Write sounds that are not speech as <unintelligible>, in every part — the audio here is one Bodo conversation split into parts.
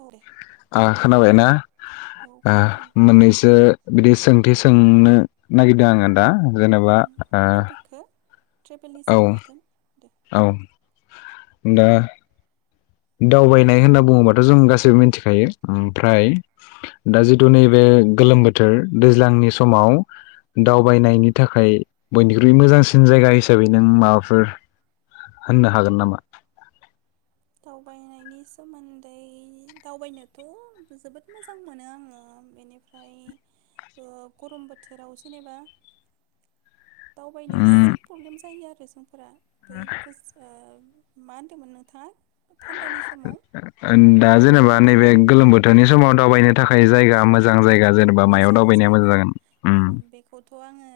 औ दे ओ खोनाबायना औ ना खोनादों मोननैसो बिदि सों बिदि सोंनो नागिरदों आङो दा जेनेबा आं ओ टपिकखौ ट्रेभेलनि सायाव औ लागोन दे। औ दा। दावबायनाय होनना बुङोबाथ' जों गासैबो मिथिखायो ओमफ्राय दा जिथु नैबे गोलोम बोथोर दैज्लांनि समाव दावबायनायनि थाखाय बयनिख्रुइ मोजांसिन जायगा हिसाबै नों माबाफोर होननो हागोन नामा। दावबायनायनि सोमोन्दै दावबायनोथ' जोबोद मोजां मोनो आङो बेनिफ्राय गरम बोथोराव जेनेबा दावबायनो उम एसे प्रब्लेम जायो आरो। फोरा बै गोस ओ मा होनदोंमोन नोंथांआ। दा जेनेबा बहत नैबे गोलोम बो थोरनि समाव दावबायनो थाखाय जायगा मोजां जाय मोजां जायगा बेखौथ' आङो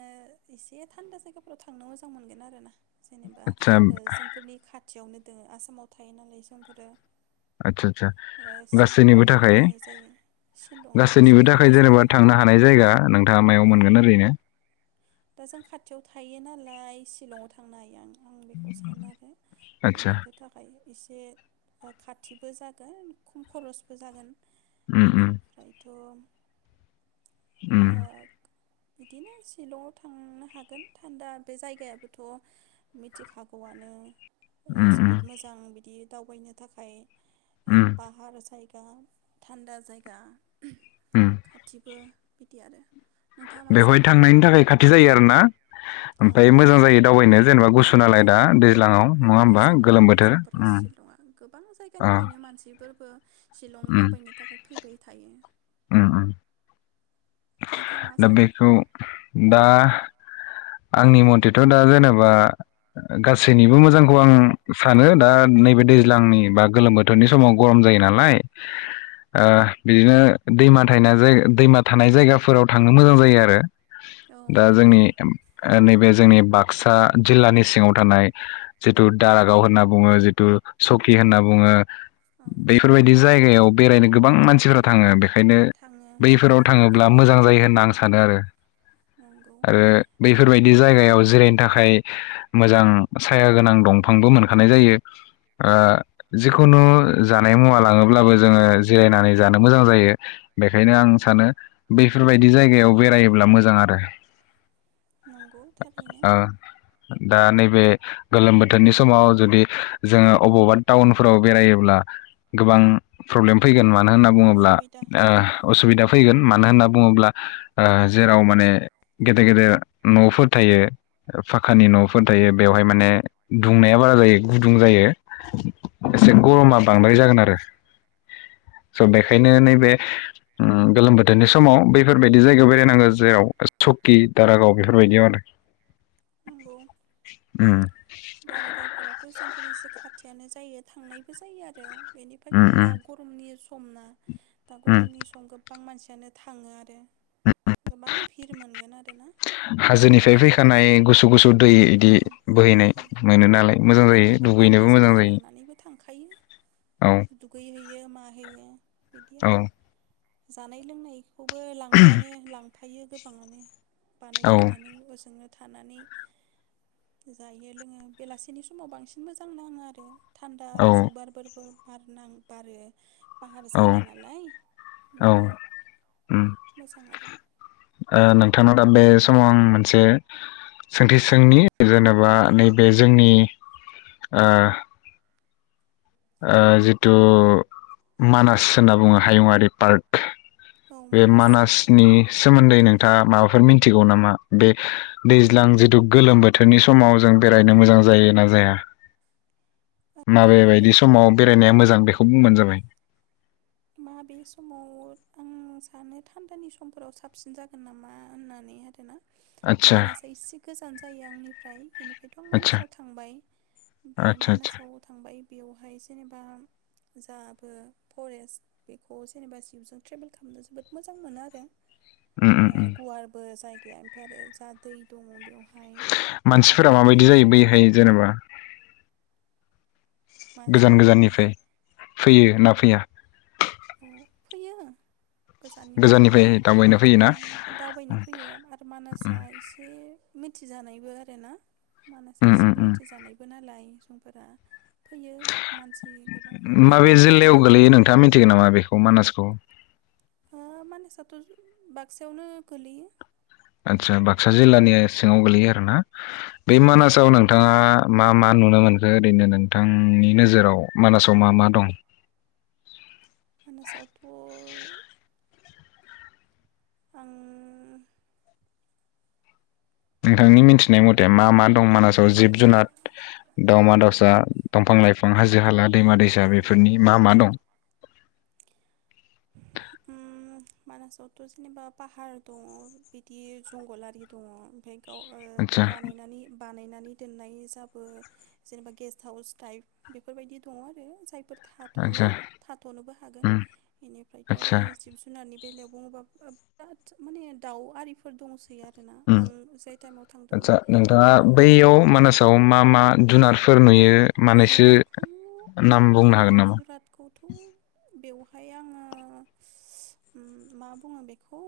एसे थान्दा जायगाफोराव थांनो मोजां मोनगोन आरो ना। जेनेबा आदसा ओ जोंफोरनि खाथियावनो। दङ आसामाव थायो नालाय जोंफोरो। आदसा आदसा ओ गासैनिबो सिलंआवनो थांबाय थाखाय थानाय जायो शिलंआव एसे गासैनिबो थाखाय थान्दा जेनेबा जायो थांनो हानाय जायगा नोंथाङा मायाव औ मोनगोन ओरैनो। दा जों खाथियाव थायो नालाय सिलंआव थांनो हायो आं। आं बेखौ सानो आरो आदसा बयनिबो थाखाय। एसे खाथिबो जागोन खम खरसबो जागोन। उम उम बेनिफ्राय। <unintelligible> उम। बिदिनो सिल' थांनो हागोन थान्दा बे जायगायाबोथ' मिथिखागौआनो। ओ उम उम जोबोद मोजां बिदि। दावबायनो थाखाय। उम पाहार साइ गा थान्दा जायगा। उम खाथिबो। बिदि आरो नोंथाङा मा बेवहाय सानो थांनायनि थाखाय खाथि जायो ना। औ ओमफाय मोजां जायो दावबायनो। जेनेबा गुसु नालाय औ दा दैज्लाङाव नङा होमबा मोजांबो गोलोम आरो बोथोर जोंफोर उम शिलंआ गोबां अ जायगानिफ्रायनो मानसिबो बो शिलं दावबायनो थाखाय फैबाय थायो। उम-उम नोंथाङा मा दा सानो बेखौ दा आंनि मथेथ' दा जेनेबा गासैनिबो मोजांखौ आं सानो दा नैबे दैज ज्लांनि बा गोलोम बोथोरनि समाव गरम जायो नालाय ओ बिदिनो दैमा थायना जायगायाव दैमा थानाय जायगाफोराव थांनो मोजां जायो आरो। औ दा बेबो जोंनि ओम ओ नैबे जोंनि बाक्सा जिल्लानि सिङाव थानाय जिथु दारागाव होनना बुङो जिथु सकि होनना बुङो। औ बेफोरबायदि जायगायाव बेरायनो गोबां मानसिफोरा थाङो बेख खायनो थाङो बैफोराव दाथ' थाङोब्ला गोबां मोजां थाङो जायो आं सानो आरो नंगौ आरो दा बैफोरबायदि जायगायाव जो जिरायनो थाखाय मोजां साया गोनां दंफांबो मोनखानाय जायो ओ जिखुनु जानाय मुवा लाङोब्लाबो जोङो जिरायनानै जानो मोजां जायो बेखायनो आं सानो बैफोरबायदि दि जायगायाव बेरायोब्ला मोजां आरो। नंगौ थारैनो ओ दा नैे बे गोलोम बोथोरनि समाव जुदि जोङो अबावबा टाउनफोराव बेरायोब्ला गोबां प्रब्लेम फैगोन ना नो होनना बुङोब्ला असुबिदा असुबिदा फैगोन मानो होनना बुङोब्ला ओ जेराव माने गेदेर-गेदेर न'फोर थायो फाखानि न'फोर थायो बेवहाय माने दुंनाया बारा जायो गुदुं जायो एसे गरमा बांद्राय जागोन आरो स' बेखायनो नैबे ओम गोलोम बोथोरनि समाव बे फोरबायदि जायगायाव बेरायनांगौ जेराव सकि दारागाव बेफोरबायदियाव आरो नंगौ उम दारागावफोराथ' जोंफोर एसे खाथियानो जायो थांनायबो जायो आरो उम बेनिफ्रायथ' दा उम गरमनि समना दा उम गरमनि सम गोबबां मानसि यानो थाङो आरो ओम-ओम गोबां भिर मोनगोन आरोना हाजोनिफ्राय बेनिफ्राय फैखानाय गुसु-गुसु दै इदि औ बोहैनाय। औ मोनो नालाय मोजां गावबा जायो गाव दुगैनोबो गाननाय मोजां जोमनाय जायो लानानैबो थां खायो। औ दुगै होयो हैयो माहैयो। बिदि औ आरो जानाय लोंनाय खौबो लांफानो लांफा यो गोबाङानो औ बानायखानानै हजोंनो थानानै जायो लोङो बेलासिनि समाव बांसिन मोजां नाङो आरो थान्दा औ गुसुुबारबोरबो बारनां बारो पाहार औ जायगा नालाय औ बिदि उम मोजां आरो ओ नोंथांनाव दा बे समाव आं मोनसे सोंथि सोंनि जेनेबा नैबे जोंनि ओ औ ओ जिथु मानास होनना बुङो हायुङारि पार्क औ बे मानास मानासनि सोमोन्दै नोंथाङा माबाफोर मिनथिगौ नामा बे दैज्लां जिथु गोलोम बोथोरनि समाव जों बेरायनो मोजां जायो ना जाया? माबे बायदि बेखौ बेरायनाया मोजां बेखौ बुंबानो जाबाय। माबे समाव आं सानो थान्दानि समफोराव साबसिन जागोन नामा होननानै आरो ना। आदसा मानासा इससे गोजान जायो आंनिफ्राय ओमफायथ' आं आदसा मानासाव थांबाय ओमफ्राय आदसा आदसा मानासाव थांबाय बेवहाय जेनेबा जा बो फरेस्ट बेखौ जेनेबा जिबजों ट्रेभेल खालामनो जोबोद मोजां मोनो आरो। उम उम ओ उम गुवारबो जाय गाया ओमफ्राय आरो जा दै दङ बेयाव मानसिफोरा माबायदि जायो बैहाय जेनेबा गोजान मानसिफोरा माबायदि गोजाननिफ्राय फैयो ना फैया? औ फैयो। गोजाननिफ्राय फैयो दावबायनो फैयोना ओ दावबायनो फैयो आरो उम मानासआ एसे मिथिजानायबो आरो ना? मानासा उम एसे उम मिथिजानायबो नालाय सुबुंफोरा फैयो मानसि गोबां माबे नायनोबो समायना जिल्लायाव गोलैयो नालाय नोंथाङा मिथिगोन नामा बे मानासखौ? ओ मानासाथ' बाक्सायावनो गोलैयो। आदसा बाक्सा जिल्लानि सिङाव गोलैयो आरो ना बे मानासाव नोंथाङा मा मा नुनो मोनखो ओरैनो नोंथांनि नोजोराव मानासाव मा मा दं? मानासावथ' आं नोंथांनि मिथिनाय मथे मा मा दं मानासाव जिब जुनार, दावमा दावसा, दंफां लाइफां, हाजो हाला दैमा दैसा बेफोरनि मा मा दं? उम मानासावथ' जेनेबा पाहार दङ बिदि जंगल आरि दङ ओमफ्राय गाव ओ आदसा बानायनानै बानाय नानै दोन्नाय जाबो जेनेबा गेस्त हाउस टाइप बेफोरबायदि दङ आरो जायफोर थाथ'नो आदसा थाथ'नोबो हागोन उम बेनिफ्रायथ' आरो आतसा जिब जुनारनि बेलायाव बुङोबा ओब बिराद माने दाउ आरिफोर दंसै आरो उम आतसा नोंथाङा आङो बैयाव मानासाव मा मा जुनार फोर नुयो मानैसो जुनादखौ नाम ओ बुंनो हागोन नामा जुनादखौ थ' बेवहाय आङो उम मा बुङो बेखौ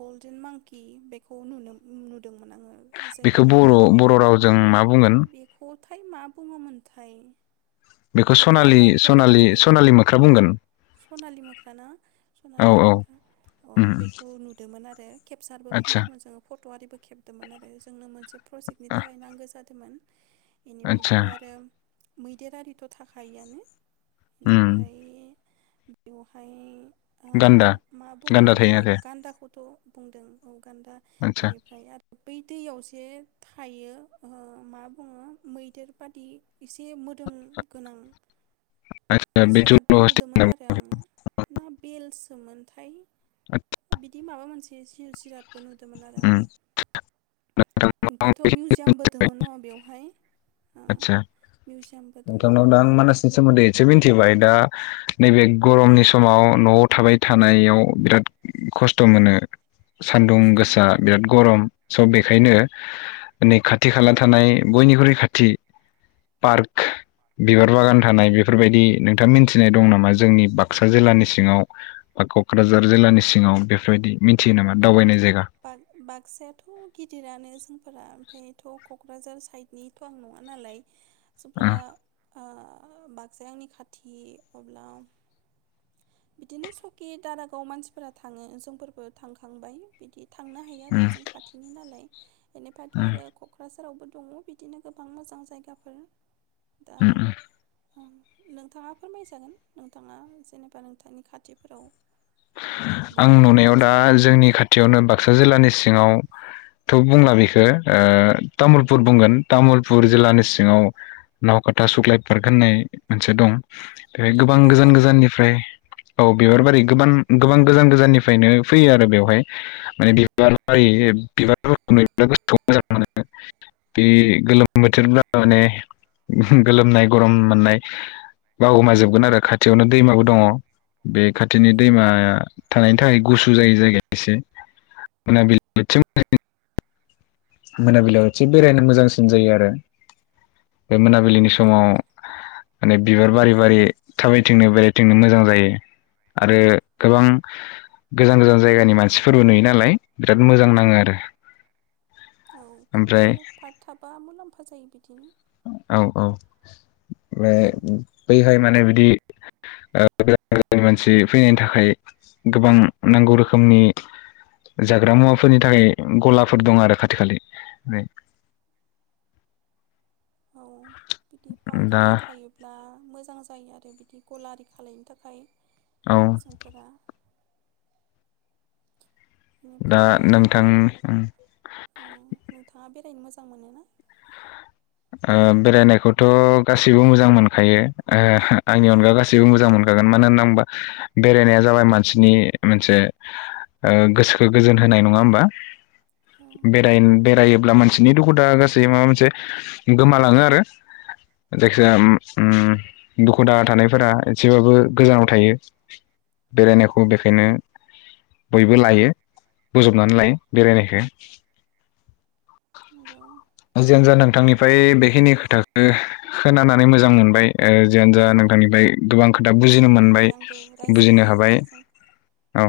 गल्डेन मांकि बेखौ नुनो नु दोंमोन आङो जाय बेखौ टाइमाव बर' बर' थांदोंमोन रावजों मा बुंगोन बेखौ थाय मा बुङो मोनथाय बेखौ ओमफाय सनालि गान्दाथ' सनालि थाखायो सनालि मोख्रा बुंगोन सनालि मोख्रा ना औ सनालि औ मोख्रा अ उम बेखौ नुदोंमोन आरो केपसारबो आतसा खामदोंमोन जोङो फट'आरिबो खेबदोंमोन आरो जोंनो मोनसे प्रजेक्टनि थाखाय नांगो जादोंमोन। बेनिफ्रायथ' आतसा आरो मैदेर आरिथ' थाखायोआनो। उम बेनिफाय बेवहाय ओ गान्दा मा गान्दा बुंगोन थायो आरो गान्दाखौथ' बुंदों औ। गान्दा आतसा बेनिफ्राय आर बै दैयावसो थायो ओ मा बुङो मैदेर बादि एसे मोदोम गोनां आतसा बे जिरादबो जल' नुदोंमोन हस्टिं आरो आङो ना बेलसोमोनथाय बिदि माबा मोनसे जिउजिराद बोनुदोंमोन आरो आंङो ओमफ्रायथ' मिउजियामबो दोङ न' बेवहाय मिउजियामबो द बेवहाय मानासनि सोमोन्दै एसे मिथिबाय दा नैबे गरमनि समाव न'आव थाबाय थानायाव बिराद खस्थ' मोनो सान्दुं खस्थ' गोसा मोनो बिराद गरम सबित बेखायनो नै खाथि खाला थानाय बयनिख्रुइ खाथि पार्क बिबार बागान थानाय बेफोरबायदि नोंथाङा मिथिनाय दं नामा जोंनि बाक्सा जिल्लानि सिङाव बा क'क्राझार जिल्लानि सिङाव बेफोरबायदि मिथियो नामा दावबायनाय जायगा बाग बाागसायाथ' गि दिरानो जोंफोरा ओमफ्रायथ' क'क्राझार साइडनिथ' आं नङा नालाय उम जोंफोरा ओ बाक्साया आंनि खाथि अब्ला बिदिनो सकि दारागाव मानसिफोरा थाङो जोंफोरबो थांखांबाय बिदि थांनो हायो आरो उम जों खाथिनि नालाय इनिफायथ' उम आरो क'क्राझारावबो दङ बिदिनो गोबां मोजां जायगाफोर दा उम उम नोंथाङा फोरमायजागोन नोंथाङा जेनेबा नोंथांनि खाथिफोराव आं बहा नुनायाव दा मोजां मोनो जोंनि खाथियावनो बाग क्सा जिल्लानि सिङावथ' बुंला बेखौ तामुलपुर बुंगोन तामुलपुर जिल्लानि सिङाव नावकाथा सुख्लायट पार्क होननाय मोनसे दं बेथ' गोबां बिबार गोजान बारि गोजाननिफ्राय औ बिबार बारि गोबां गोबां गोजान गोजाननिफ्रायनो फैयो आरो बेवहाय माने बिबार बारि बिबार फोरखौ नुयोब्ला गोसोखौ मोजां मोनो। बे गोलोम बोथोरब्ला माने गोलोमनाय गरम मोननाय बावगोमाम जोबगोन आरो खाथियावनो दैमाबो दङ। बे खाथिनि दैमा थानायनि थाखाय गुसु जायो जायगाया एसे मोनाबिलियाव मोनाबिलियाव एसे बेरायनो मोजांसिन जायो आरो बे मोनाबिलिनि स माव। माने बिबार बारि बारि थाबायथिंनो बेरायथिंनो मोजां जायो आरो गोबां गोजान गोजान जायगानि मानसिफोरबो नुयो नालाय बिराद मोजां नाङो आरो। औ ओमफ्राय खाथियाव पार्क थाबा मुलाम्फा जायो बिदिनो। औ औ माने बैहाय मा ने बिदि गोदान गोदान मानसि फैनायनि थाखाय गोबां नांगौ रोखोमनि जाग्रा मुवाफोरनि थाखाय गलाफोर दं आरो खाथि खालि औ बिदि पार्क दा गारि थायोब्ला मोजां जायो आरो बि दि गला आरि खालायनो थाखाय औ जायफोरा दा बेनिफ्राय नोंथां औ नोंथाङा बेरायनो मो ओ बेरायनायखौथ' गाससिबो मोजां मोनखायो ओ औ आंनि अनगा गासिबो मोजां मोनो मानो होनना होनबा बेरायनाया जाबाय मानसिनि मोनसे ओ गोसोखौ गोजोन होनाय नङा होमबा औ बेराय नंगौ बेरायोब्ला मानसिनि दुखु दाहा गा सि माबा मोनसे गोमालाङो आरो औ जायखिया ओ ओम दुखु दाहा थानायफोरा एसेबाबो गोजानाव थायो बेरायनायखौ बेखायनो बयबो लायो बोजबनानै लायो बेरायनायखो नोंगौ जियानोजा नोंथांनिफ्राय बेखिनि खोथाखो खोनानानै मोजां मोनबाय ओ जियानो जा औ नोंथांनिफ्राय गोबां खोथा बुजिनो मोजां मोनबाय नांबाय आंबो बुजिनो रायज्लायना हाबाय नोंथांजों औ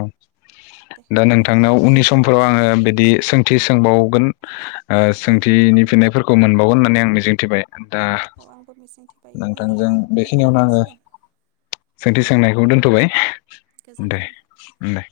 दे दा उननि आयदायाव नोंथांनाव लोगो उननि समफोराव आङो मोनफिनसिगोन बिदि सोंथि सोंबावगोन ओ सों थिनि फिननायफोरखौ मोनबावोन होननानै आं मिजिंथिबाय दा औ आंबो मिजिं थिबाय नोंथांजों उननियाव लोगो बेखिनियावनो आङो मोनलायसिगोन सोंथि सोंनायखौ दोन्थ'बाय दे गोजोन्थों दे